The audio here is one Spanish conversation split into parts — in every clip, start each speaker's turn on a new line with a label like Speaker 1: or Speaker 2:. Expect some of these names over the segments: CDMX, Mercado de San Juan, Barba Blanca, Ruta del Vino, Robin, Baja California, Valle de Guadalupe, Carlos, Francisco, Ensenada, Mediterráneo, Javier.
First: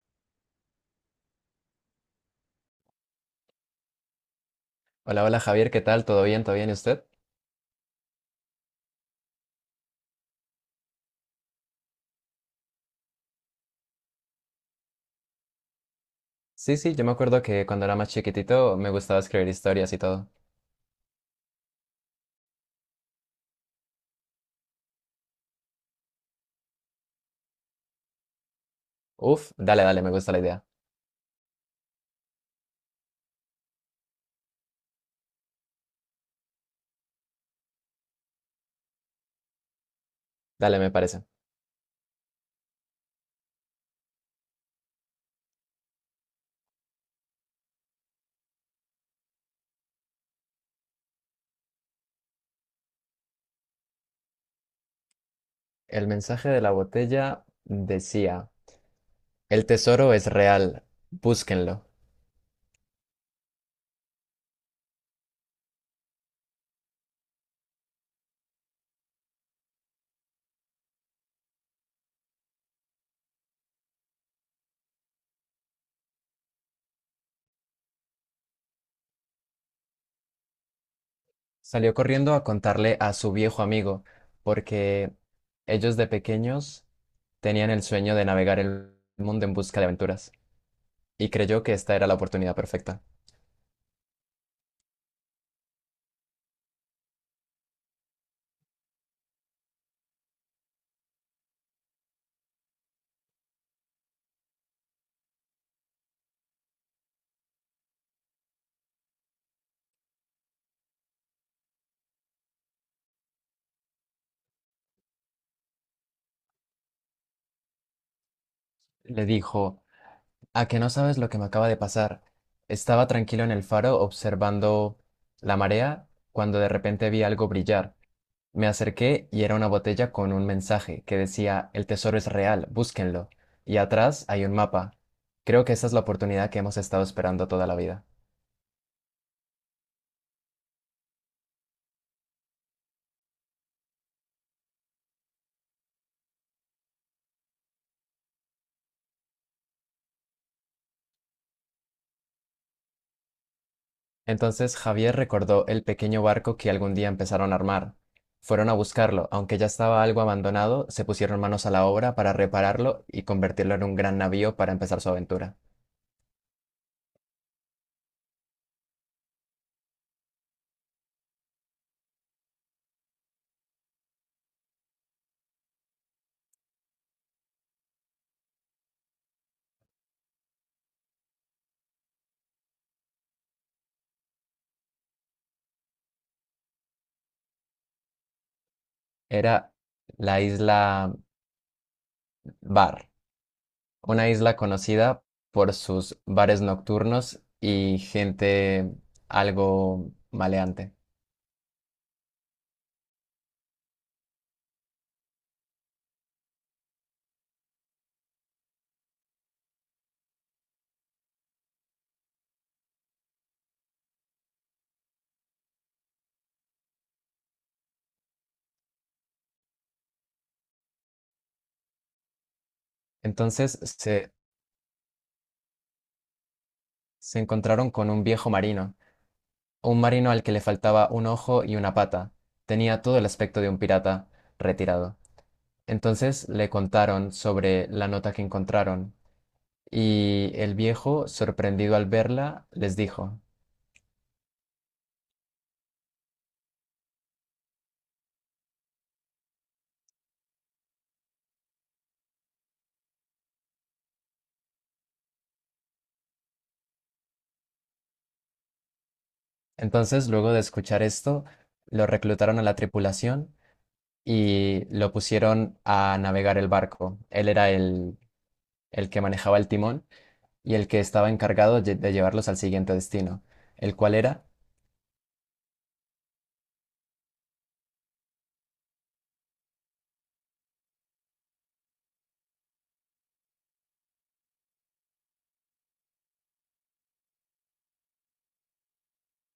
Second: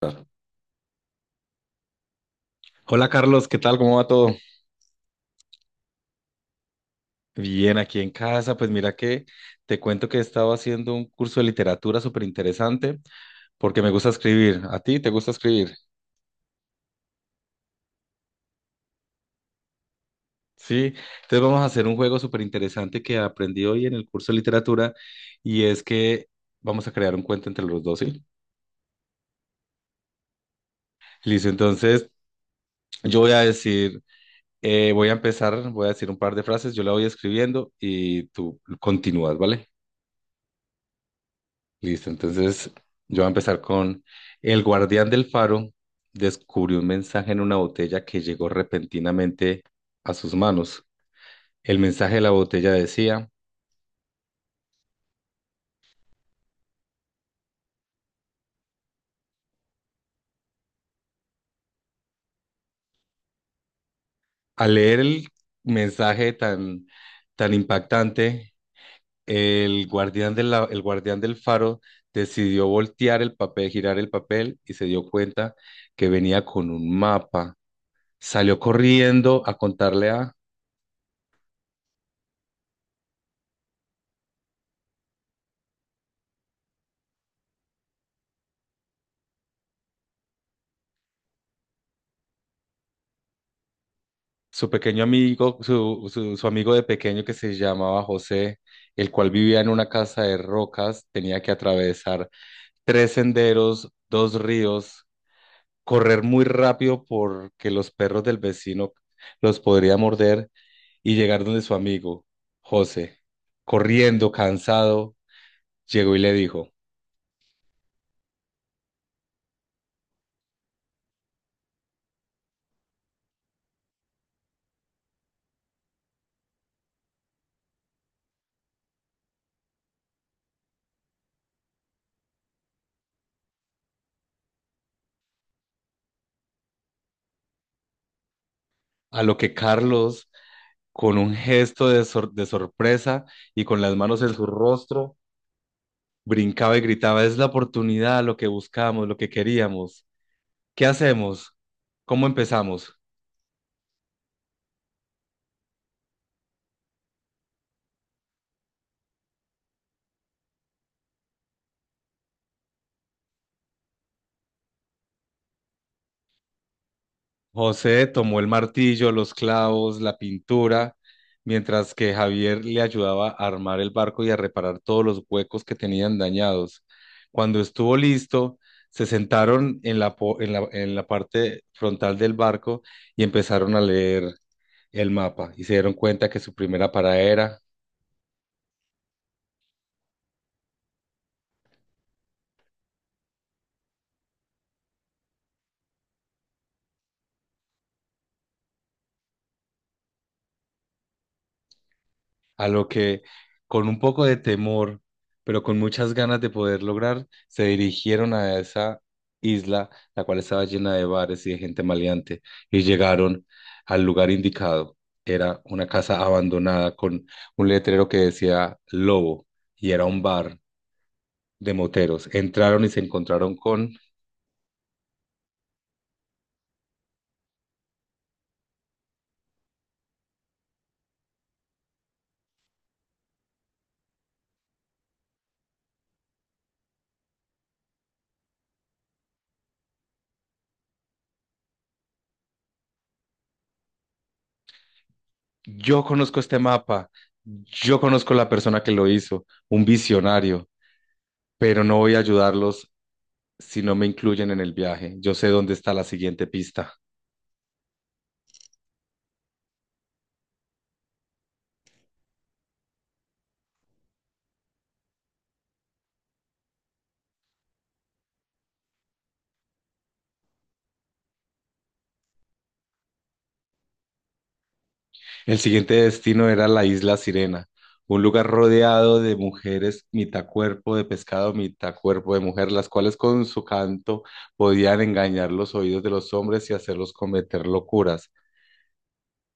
Speaker 1: Claro. Hola Carlos, ¿qué tal? ¿Cómo va todo?
Speaker 2: Hola, hola Javier, ¿qué tal? ¿Todo bien? ¿Todo bien? ¿Y usted?
Speaker 1: Bien, aquí en casa, pues mira que te cuento que he estado haciendo un curso de literatura súper interesante porque me gusta escribir. ¿A ti te gusta escribir?
Speaker 2: Sí, sí, yo me acuerdo que cuando era más chiquitito me gustaba escribir historias y todo.
Speaker 1: Sí, entonces vamos a hacer un juego súper interesante que aprendí hoy en el curso de literatura y es que vamos a crear un cuento entre los dos, ¿sí?
Speaker 2: Uf, dale, dale, me gusta la idea.
Speaker 1: Listo, entonces yo voy a decir, voy a empezar, voy a decir un par de frases, yo la voy escribiendo y tú continúas, ¿vale?
Speaker 2: Dale, me parece.
Speaker 1: Listo, entonces yo voy a empezar con el guardián del faro descubrió un mensaje en una botella que llegó repentinamente a sus manos. El mensaje de la botella decía.
Speaker 2: El mensaje de la botella decía, el tesoro es real, búsquenlo.
Speaker 1: Al leer el mensaje tan, tan impactante, el guardián el guardián del faro decidió voltear el papel, girar el papel y se dio cuenta que venía con un mapa. Salió corriendo a contarle a
Speaker 2: Salió corriendo a contarle a su viejo amigo, porque ellos de pequeños tenían el sueño de navegar el mundo en busca de aventuras. Y creyó que esta era la oportunidad perfecta.
Speaker 1: su pequeño amigo. Su amigo de pequeño, que se llamaba José, el cual vivía en una casa de rocas, tenía que atravesar tres senderos, dos ríos, correr muy rápido porque los perros del vecino los podría morder, y llegar donde su amigo José, corriendo, cansado, llegó y le dijo.
Speaker 2: Le dijo, ¿a que no sabes lo que me acaba de pasar? Estaba tranquilo en el faro observando la marea cuando de repente vi algo brillar. Me acerqué y era una botella con un mensaje que decía, el tesoro es real, búsquenlo. Y atrás hay un mapa. Creo que esa es la oportunidad que hemos estado esperando toda la vida.
Speaker 1: A lo que Carlos, con un gesto de sorpresa y con las manos en su rostro, brincaba y gritaba: ¡es la oportunidad, lo que buscamos, lo que queríamos! ¿Qué hacemos? ¿Cómo empezamos?
Speaker 2: Entonces Javier recordó el pequeño barco que algún día empezaron a armar. Fueron a buscarlo, aunque ya estaba algo abandonado, se pusieron manos a la obra para repararlo y convertirlo en un gran navío para empezar su aventura.
Speaker 1: José tomó el martillo, los clavos, la pintura, mientras que Javier le ayudaba a armar el barco y a reparar todos los huecos que tenían dañados. Cuando estuvo listo, se sentaron en en la parte frontal del barco y empezaron a leer el mapa, y se dieron cuenta que su primera parada era.
Speaker 2: Era la isla Bar. Una isla conocida por sus bares nocturnos y gente algo maleante.
Speaker 1: A lo que, con un poco de temor, pero con muchas ganas de poder lograr, se dirigieron a esa isla, la cual estaba llena de bares y de gente maleante, y llegaron al lugar indicado. Era una casa abandonada con un letrero que decía Lobo, y era un bar de moteros. Entraron y se encontraron
Speaker 2: Entonces
Speaker 1: con:
Speaker 2: se, se encontraron con un viejo marino, un marino al que le faltaba un ojo y una pata. Tenía todo el aspecto de un pirata retirado. Entonces le contaron sobre la nota que encontraron y el viejo, sorprendido al verla, les dijo.
Speaker 1: yo conozco este mapa, yo conozco la persona que lo hizo, un visionario, pero no voy a ayudarlos si no me incluyen en el viaje. Yo sé dónde está la siguiente pista.
Speaker 2: Entonces, luego de escuchar esto, lo reclutaron a la tripulación y lo pusieron a navegar el barco. Él era el que manejaba el timón y el que estaba encargado de llevarlos al siguiente destino, el cual era,
Speaker 1: El siguiente destino era la isla Sirena, un lugar rodeado de mujeres, mitad cuerpo de pescado, mitad cuerpo de mujer, las cuales con su canto podían engañar los oídos de los hombres y hacerlos cometer locuras.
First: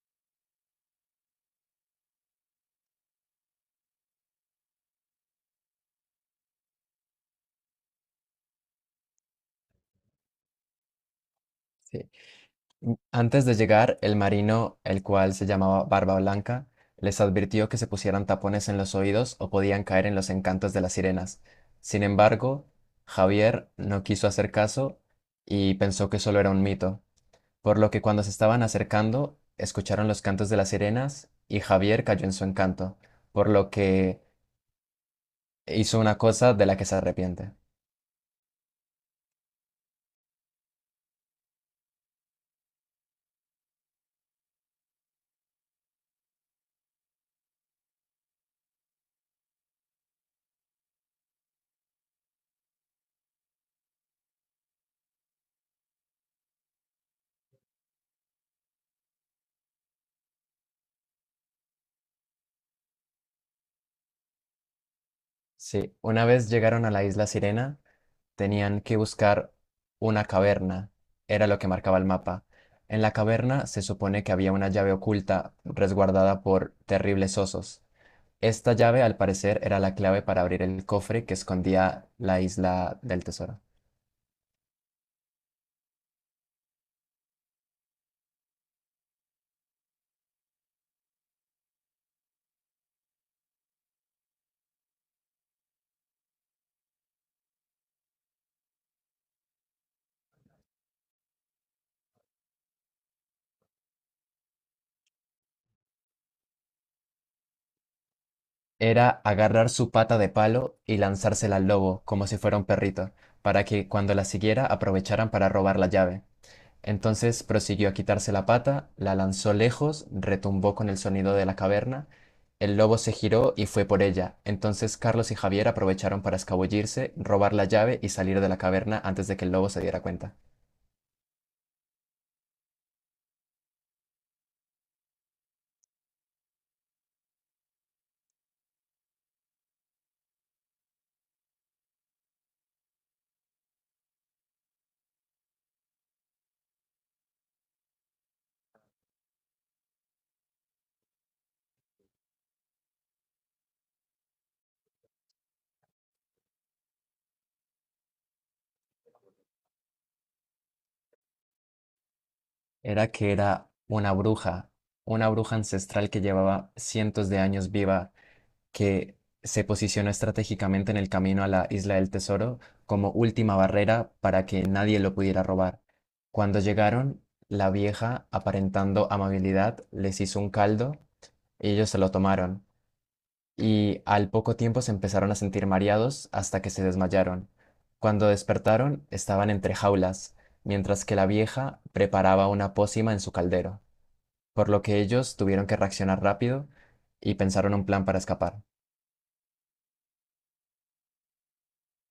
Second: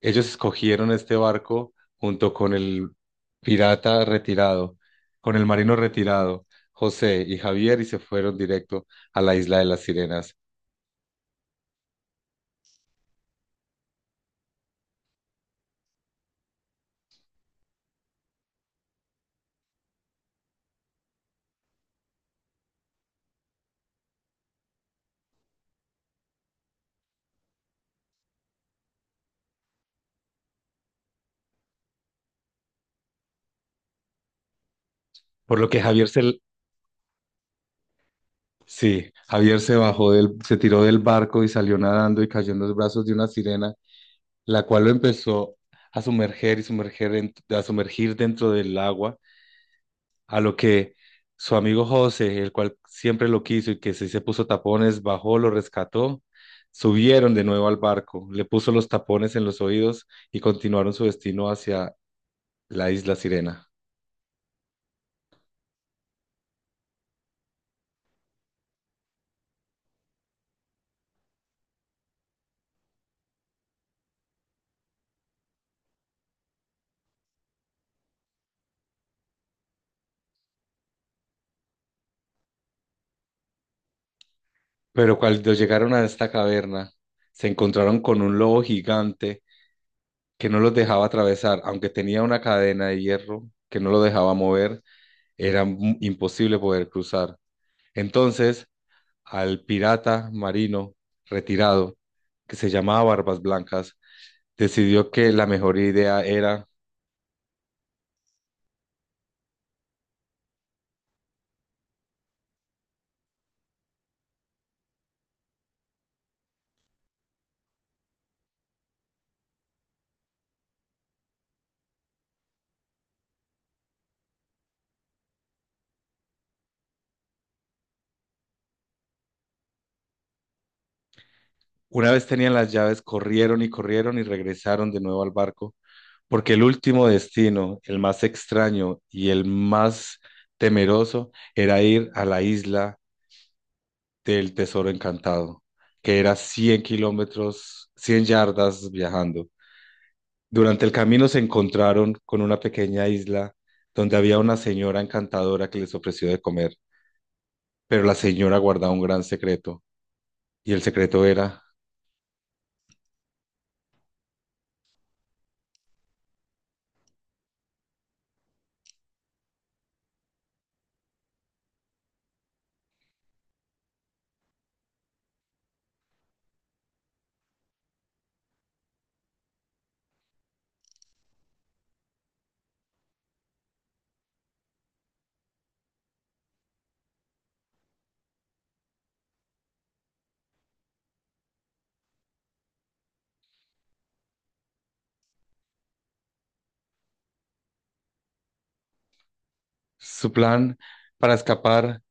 Speaker 1: Ellos escogieron este barco junto con el pirata retirado, con el marino retirado, José y Javier, y se fueron directo a la isla de las Sirenas.
Speaker 2: sí, antes de llegar, el marino, el cual se llamaba Barba Blanca, les advirtió que se pusieran tapones en los oídos o podían caer en los encantos de las sirenas. Sin embargo, Javier no quiso hacer caso y pensó que solo era un mito. Por lo que cuando se estaban acercando, escucharon los cantos de las sirenas y Javier cayó en su encanto, por lo que
Speaker 1: Por lo que
Speaker 2: hizo
Speaker 1: Javier
Speaker 2: una
Speaker 1: se.
Speaker 2: cosa de la que se arrepiente.
Speaker 1: Sí, Javier se bajó del, se tiró del barco y salió nadando y cayó en los brazos de una sirena, la cual lo empezó a sumerger y sumerger a sumergir dentro del agua. A lo que su amigo José, el cual siempre lo quiso y que sí se puso tapones, bajó, lo rescató, subieron de nuevo al barco, le puso los tapones en los oídos y continuaron su destino hacia la isla Sirena.
Speaker 2: Sí, una vez llegaron a la isla Sirena, tenían que buscar una caverna, era lo que marcaba el mapa. En la caverna se supone que había una llave oculta resguardada por terribles osos. Esta llave, al parecer, era la clave para abrir el cofre que escondía la isla del tesoro.
Speaker 1: Pero cuando llegaron a esta caverna, se encontraron con un lobo gigante que no los dejaba atravesar, aunque tenía una cadena de hierro que no lo dejaba mover, era imposible poder cruzar. Entonces, al pirata marino retirado, que se llamaba Barbas Blancas, decidió que la mejor idea era.
Speaker 2: Era agarrar su pata de palo y lanzársela al lobo, como si fuera un perrito, para que cuando la siguiera aprovecharan para robar la llave. Entonces prosiguió a quitarse la pata, la lanzó lejos, retumbó con el sonido de la caverna, el lobo se giró y fue por ella. Entonces Carlos y Javier aprovecharon para escabullirse, robar la llave y salir de la caverna antes de que el lobo se diera cuenta.
Speaker 1: Una vez tenían las llaves, corrieron y corrieron y regresaron de nuevo al barco, porque el último destino, el más extraño y el más temeroso, era ir a la isla del Tesoro Encantado, que era 100 kilómetros, 100 yardas viajando. Durante el camino se encontraron con una pequeña isla donde había una señora encantadora que les ofreció de comer, pero la señora guardaba un gran secreto, y el secreto era.
Speaker 2: Era que era una bruja ancestral que llevaba cientos de años viva, que se posicionó estratégicamente en el camino a la Isla del Tesoro como última barrera para que nadie lo pudiera robar. Cuando llegaron, la vieja, aparentando amabilidad, les hizo un caldo y ellos se lo tomaron. Y al poco tiempo se empezaron a sentir mareados hasta que se desmayaron. Cuando despertaron, estaban entre jaulas, mientras que la vieja preparaba una pócima en su caldero, por lo que ellos tuvieron que reaccionar rápido y pensaron un plan para escapar.
Speaker 1: Su plan para escapar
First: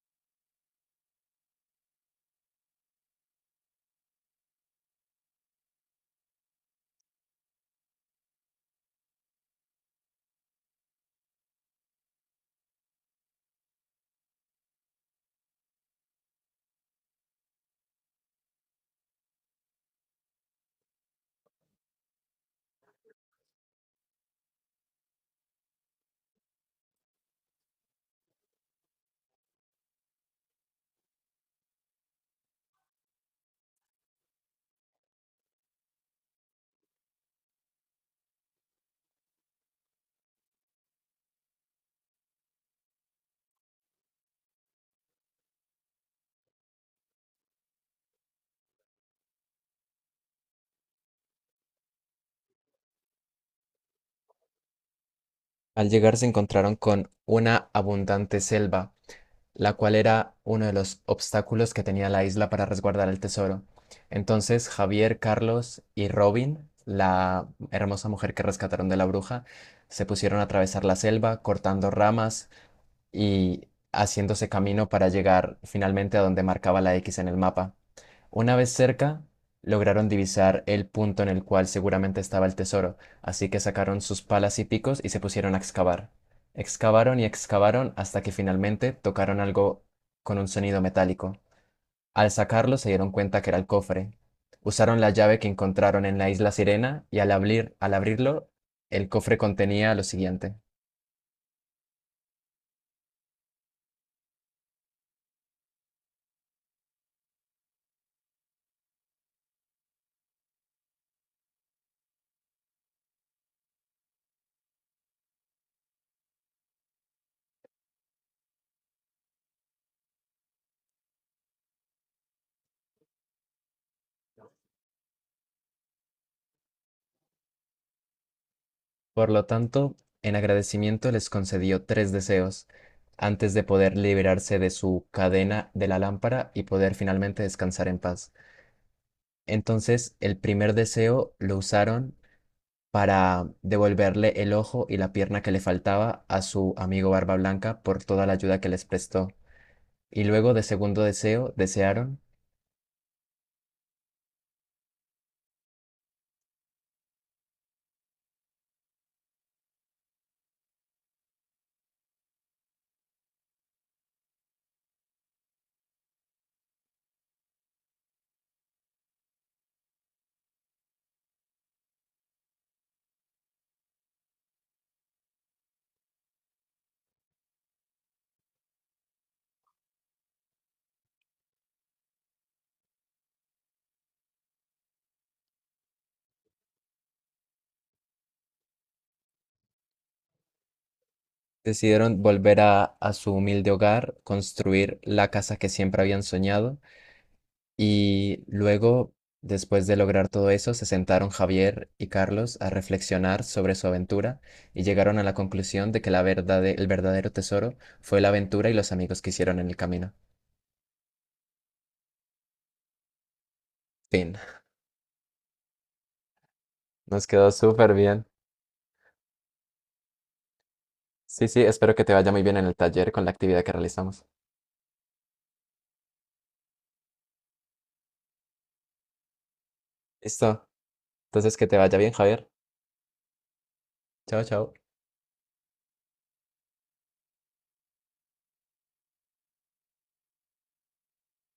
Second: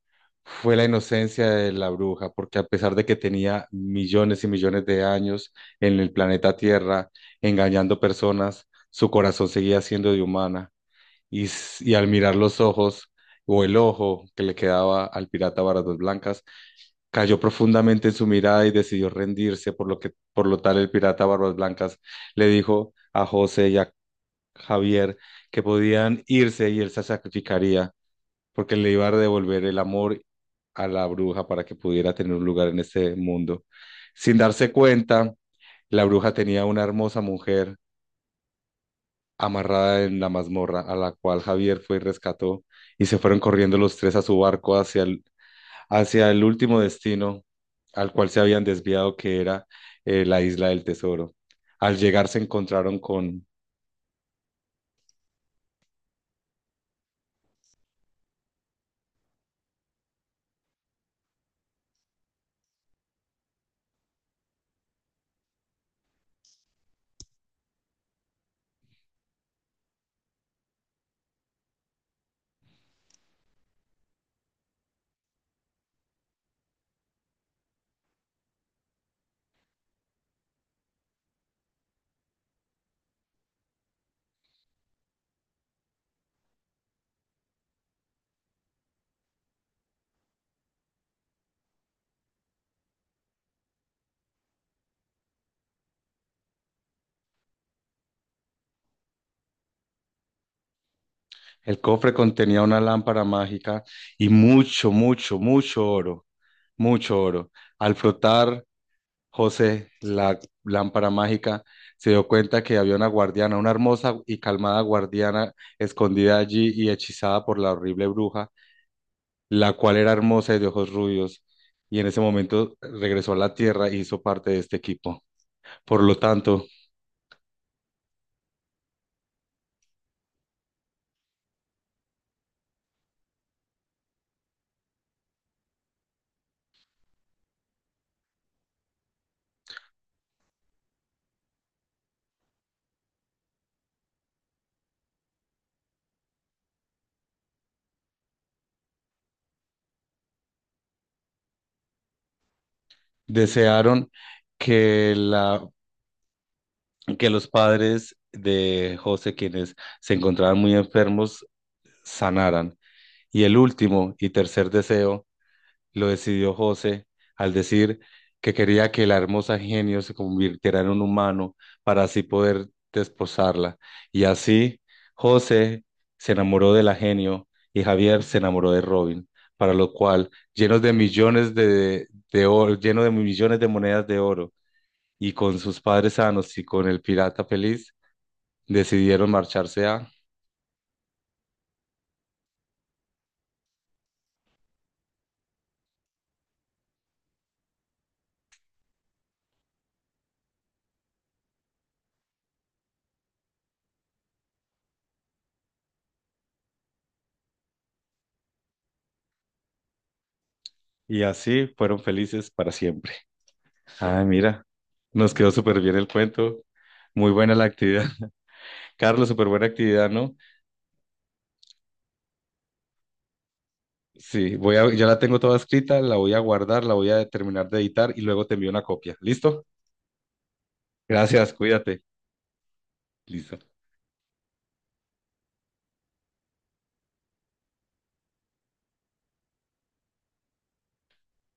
Speaker 1: fue la inocencia de la bruja, porque a pesar de que tenía millones y millones de años en el planeta Tierra engañando personas, su corazón seguía siendo de humana, y y al mirar los ojos o el ojo que le quedaba al pirata Barbas Blancas, cayó profundamente en su mirada y decidió rendirse. Por lo que, por lo tal, el pirata Barbas Blancas le dijo a José y a Javier que podían irse y él se sacrificaría, porque le iba a devolver el amor a la bruja para que pudiera tener un lugar en este mundo. Sin darse cuenta, la bruja tenía una hermosa mujer amarrada en la mazmorra, a la cual Javier fue y rescató, y se fueron corriendo los tres a su barco hacia el último destino al cual se habían desviado, que era la isla del tesoro. Al llegar se encontraron con...
Speaker 2: Al llegar se encontraron con una abundante selva, la cual era uno de los obstáculos que tenía la isla para resguardar el tesoro. Entonces Javier, Carlos y Robin, la hermosa mujer que rescataron de la bruja, se pusieron a atravesar la selva, cortando ramas y haciéndose camino para llegar finalmente a donde marcaba la X en el mapa. Una vez cerca, lograron divisar el punto en el cual seguramente estaba el tesoro, así que sacaron sus palas y picos y se pusieron a excavar. Excavaron y excavaron hasta que finalmente tocaron algo con un sonido metálico. Al sacarlo se dieron cuenta que era el cofre. Usaron la llave que encontraron en la isla Sirena y al abrirlo, el cofre contenía lo siguiente.
Speaker 1: El cofre contenía una lámpara mágica y mucho, mucho, mucho oro, mucho oro. Al frotar José la lámpara mágica, se dio cuenta que había una guardiana, una hermosa y calmada guardiana escondida allí y hechizada por la horrible bruja, la cual era hermosa y de ojos rubios, y en ese momento regresó a la Tierra y hizo parte de este equipo. Por lo tanto,
Speaker 2: Por lo tanto, en agradecimiento les concedió tres deseos antes de poder liberarse de su cadena de la lámpara y poder finalmente descansar en paz. Entonces, el primer deseo lo usaron para devolverle el ojo y la pierna que le faltaba a su amigo Barba Blanca por toda la ayuda que les prestó. Y luego de segundo deseo, desearon,
Speaker 1: desearon que la, que los padres de José, quienes se encontraban muy enfermos, sanaran. Y el último y tercer deseo lo decidió José al decir que quería que la hermosa genio se convirtiera en un humano para así poder desposarla. Y así José se enamoró de la genio y Javier se enamoró de Robin, para lo cual, llenos de millones de oro, lleno de millones de monedas de oro y con sus padres sanos y con el pirata feliz, decidieron marcharse a...
Speaker 2: decidieron volver a su humilde hogar, construir la casa que siempre habían soñado. Y luego, después de lograr todo eso, se sentaron Javier y Carlos a reflexionar sobre su aventura y llegaron a la conclusión de que el verdadero tesoro fue la aventura y los amigos que hicieron en el camino.
Speaker 1: Y así fueron felices para siempre. Ay,
Speaker 2: Fin.
Speaker 1: mira, nos quedó súper bien el cuento.
Speaker 2: Nos
Speaker 1: Muy
Speaker 2: quedó
Speaker 1: buena la
Speaker 2: súper
Speaker 1: actividad.
Speaker 2: bien.
Speaker 1: Carlos, súper buena actividad, ¿no?
Speaker 2: Sí, sí, espero que te vaya muy bien en el taller con la actividad que realizamos.
Speaker 1: Sí, ya la tengo toda escrita, la voy a guardar, la voy a terminar de editar y luego te envío una copia. ¿Listo?
Speaker 2: Listo.
Speaker 1: Gracias,
Speaker 2: Entonces, que te vaya
Speaker 1: cuídate.
Speaker 2: bien, Javier.
Speaker 1: Listo.
Speaker 2: Chao, chao.